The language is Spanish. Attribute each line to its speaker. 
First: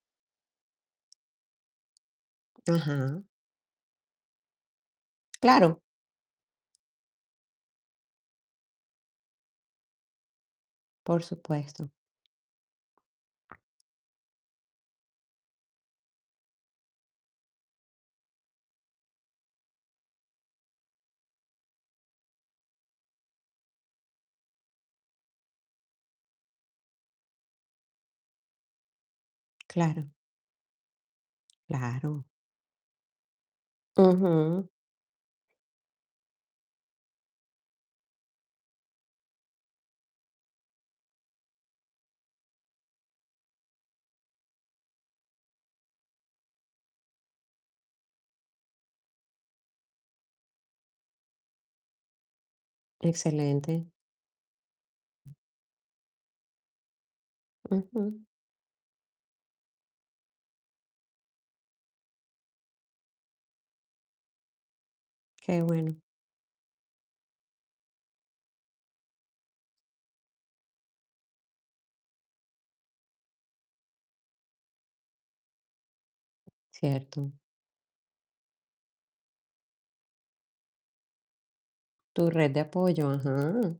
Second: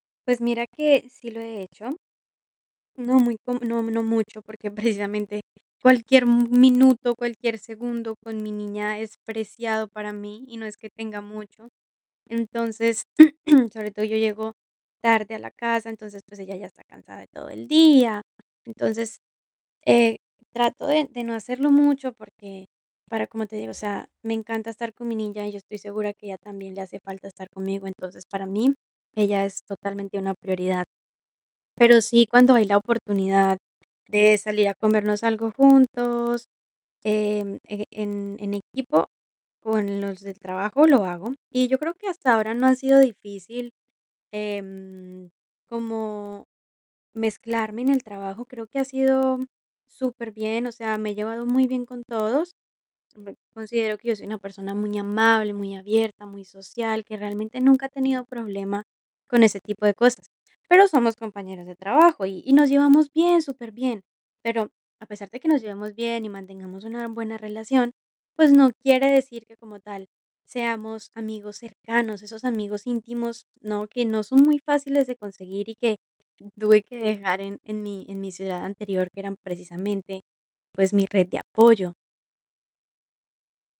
Speaker 1: Pues mira que sí lo he hecho No
Speaker 2: Ajá.
Speaker 1: muy, co no no mucho, porque, precisamente,
Speaker 2: Claro.
Speaker 1: cualquier m minuto, cualquier segundo con mi niña es preciado para mí, y no es que tenga
Speaker 2: Por
Speaker 1: mucho.
Speaker 2: supuesto.
Speaker 1: Entonces, sobre todo, yo llego tarde a la casa, entonces, pues ella ya está cansada de todo el día. Entonces, eh, trato de de no hacerlo mucho, porque para como te digo, o sea, me encanta estar con mi niña, y yo estoy segura que a ella también le hace falta estar conmigo, entonces, para mí, ella es
Speaker 2: Claro.
Speaker 1: totalmente una prioridad. Pero
Speaker 2: Claro.
Speaker 1: sí, cuando hay la oportunidad de salir
Speaker 2: Ujú.
Speaker 1: a comernos algo juntos, em, e en en equipo, con los del trabajo lo hago, y yo creo que hasta ahora no ha sido difícil, em, como mezclarme en el trabajo, creo que ha sido superbien, o sea, me he llevado muy bien con todos. Bueno,
Speaker 2: Excelente.
Speaker 1: considero que yo soy una persona muy amable, muy abierta, muy social, que realmente nunca ha
Speaker 2: Ujú.
Speaker 1: tenido problema con ese tipo de cosas, pero somos compañeros de trabajo, y y nos llevamos bien, superbien. Pero, a pesar de que
Speaker 2: Qué
Speaker 1: nos llevemos
Speaker 2: bueno.
Speaker 1: bien y mantengamos una buena relación, pues no quiere decir que, como tal, seamos amigos cercanos, esos amigos íntimos, ¿no? Que no son muy fáciles de conseguir y que tuve que
Speaker 2: Cierto.
Speaker 1: dejar en en mi en mi ciudad anterior, que eran, precisamente, pues mi red de apoyo.
Speaker 2: Tu red de apoyo, ajá.